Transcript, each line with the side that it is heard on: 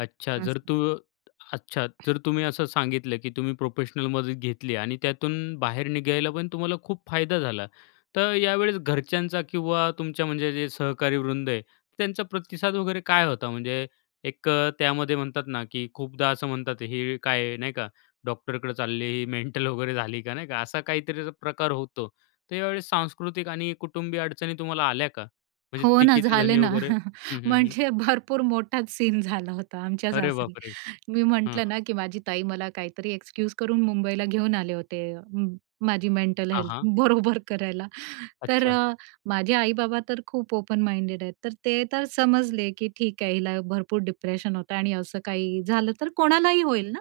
left: अच्छा, जर
right: असं.
left: तू अच्छा जर तुम्ही असं सांगितलं, की तुम्ही प्रोफेशनल मदत घेतली आणि त्यातून बाहेर निघायला पण तुम्हाला खूप फायदा झाला. तर यावेळेस घरच्यांचा किंवा तुमच्या म्हणजे जे सहकारी वृंद आहे त्यांचा प्रतिसाद वगैरे काय होता म्हणजे एक अ, त्यामध्ये म्हणतात ना, की खूपदा असं म्हणतात, "हे काय नाही का डॉक्टरकडे चालली ही मेंटल वगैरे झाली का नाही का." असा काहीतरी प्रकार होतो तर यावेळी सांस्कृतिक आणि कुटुंबीय अडचणी तुम्हाला आल्या का? म्हणजे
right: हो ना.
left: टिकेचे
right: झाले
left: धनी
right: ना.
left: वगैरे हं, हं, हं.
right: म्हणजे भरपूर मोठाच सीन झाला होता आमच्या
left: अरे
right: सासरी.
left: बापरे!
right: मी
left: हं,
right: म्हटलं
left: हं.
right: ना, की माझी ताई मला काहीतरी एक्सक्यूज करून मुंबईला घेऊन आले होते माझी म मेंटल
left: हां,
right: हेल्थ
left: हां.
right: बरोबर करायला तर
left: अच्छा.
right: माझे आई-बाबा तर खूप ओपन माइंडेड आहेत. तर ते तर समजले, की ठीक आहे हिला भरपूर डिप्रेशन होतं आणि असं काही झालं तर कोणालाही होईल ना.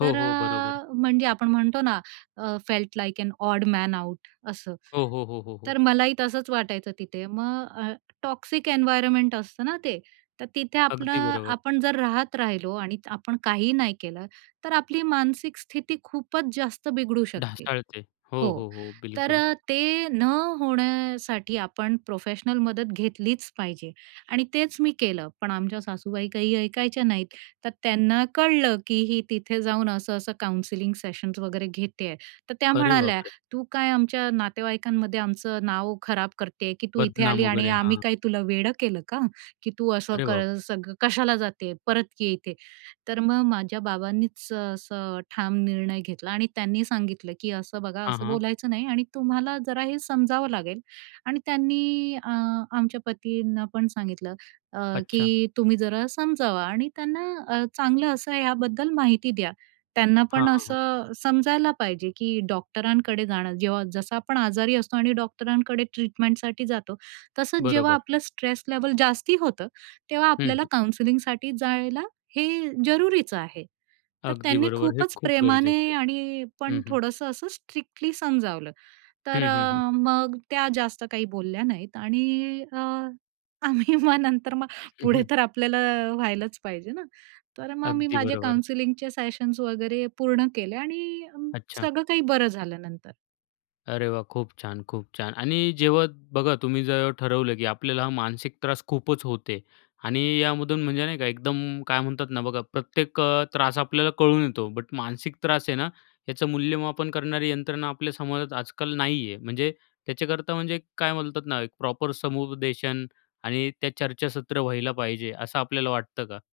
left: हो,
right: तर
left: हो. बरोबर.
right: अ, म्हणजे आपण म्हणतो ना अ felt like an odd man out असं.
left: हो, हो, हो, हो, हो.
right: तर मलाही तसंच वाटायचं तिथे. मग अ टॉक्सिक एन्व्हायर्नमेंट असतं ना ते. तर तिथे
left: अगदी
right: आपलं
left: बरोबर.
right: आपण जर राहत राहिलो आणि आपण काही नाही केलं, तर आपली मानसिक स्थिती खूपच जास्त बिघडू शकते.
left: ढासाळते. हो,
right: हो.
left: हो, हो.
right: तर
left: बिलकुल.
right: अ, ते न होण्यासाठी आपण प्रोफेशनल मदत घेतलीच पाहिजे. आणि तेच मी केलं. पण आमच्या सासूबाई काही ऐकायच्या नाहीत. तर त्यांना कळलं, की ही तिथे जाऊन असं असं काउन्सिलिंग सेशन्स वगैरे घेतेय. तर त्या
left: अरे
right: म्हणाल्या,
left: बापरे!
right: "तू काय आमच्या नातेवाईकांमध्ये आमचं नाव खराब करते, की तू इथे आली
left: बदनाम
right: आणि
left: वगैरे.
right: आम्ही
left: हां.
right: काय तुला वेडं केलं का? की तू असं
left: अरे बाप!
right: सग सगळं कशाला जाते परत ये इथे." तर मग माझ्या बाबांनीच असं ठाम निर्णय घेतला आणि त्यांनी सांगितलं, की असं बघा
left: हां,
right: असं
left: हां.
right: बोलायचं नाही आणि तुम्हाला जरा हे समजावं लागेल. आणि त्यांनी अ, आमच्या पतींना पण सांगितलं अ,
left: अच्छा.
right: की तुम्ही जरा समजावा आणि त्यांना अ, चांगलं असं आहे याबद्दल माहिती द्या. त्यांना
left: हां,
right: पण
left: हां, हां.
right: असं समजायला पाहिजे, की डॉक्टरांकडे जाणं जेव्हा जसं आपण आजारी असतो आणि डॉक्टरांकडे ट्रीटमेंटसाठी जातो, तसंच जेव्हा
left: बरोबर.
right: आपलं स्ट्रेस लेव्हल जास्ती होतं तेव्हा
left: हं,
right: आपल्याला
left: हं.
right: काउन्सलिंगसाठी जायला हे जरुरीचं आहे. तर
left: अगदी
right: त्यांनी
left: बरोबर. हे
right: खूपच
left: खूप गरजेचं
right: प्रेमाने आणि
left: आहे. हं,
right: पण
left: हं.
right: थोडंसं असं स्ट्रिक्टली समजावलं. तर
left: हं, हं, हं.
right: अ, मग त्या जास्त काही बोलल्या नाहीत आणि अ, आम्ही मग नंतर मग
left: हं,
right: पुढे
left: हं.
right: तर आपल्याला व्हायलाच पाहिजे ना. तर मग मी
left: अगदी
right: माझे
left: बरोबर.
right: काउंसलिंगचे सेशन्स वगैरे पूर्ण केले आणि
left: अच्छा.
right: सगळं काही बरं झालं नंतर.
left: अरे वाह! खूप छान, खूप छान. आणि जेव्हा बघा तुम्ही जेव्हा ठरवलं, की आपल्याला हा मानसिक त्रास खूपच होते आणि यामधून म्हणजे नाही का एकदम काय म्हणतात ना, बघा प्रत्येक अ, त्रास आपल्याला कळून येतो, बट मानसिक त्रास आहे ना याचं मूल्यमापन करणारी यंत्रणा आपल्या समाजात आजकाल नाही आहे. म्हणजे त्याच्याकरता म्हणजे काय म्हणतात ना, एक प्रॉपर समुपदेशन आणि त्या चर्चासत्र व्हायला पाहिजे असं आपल्याला वाटतं का?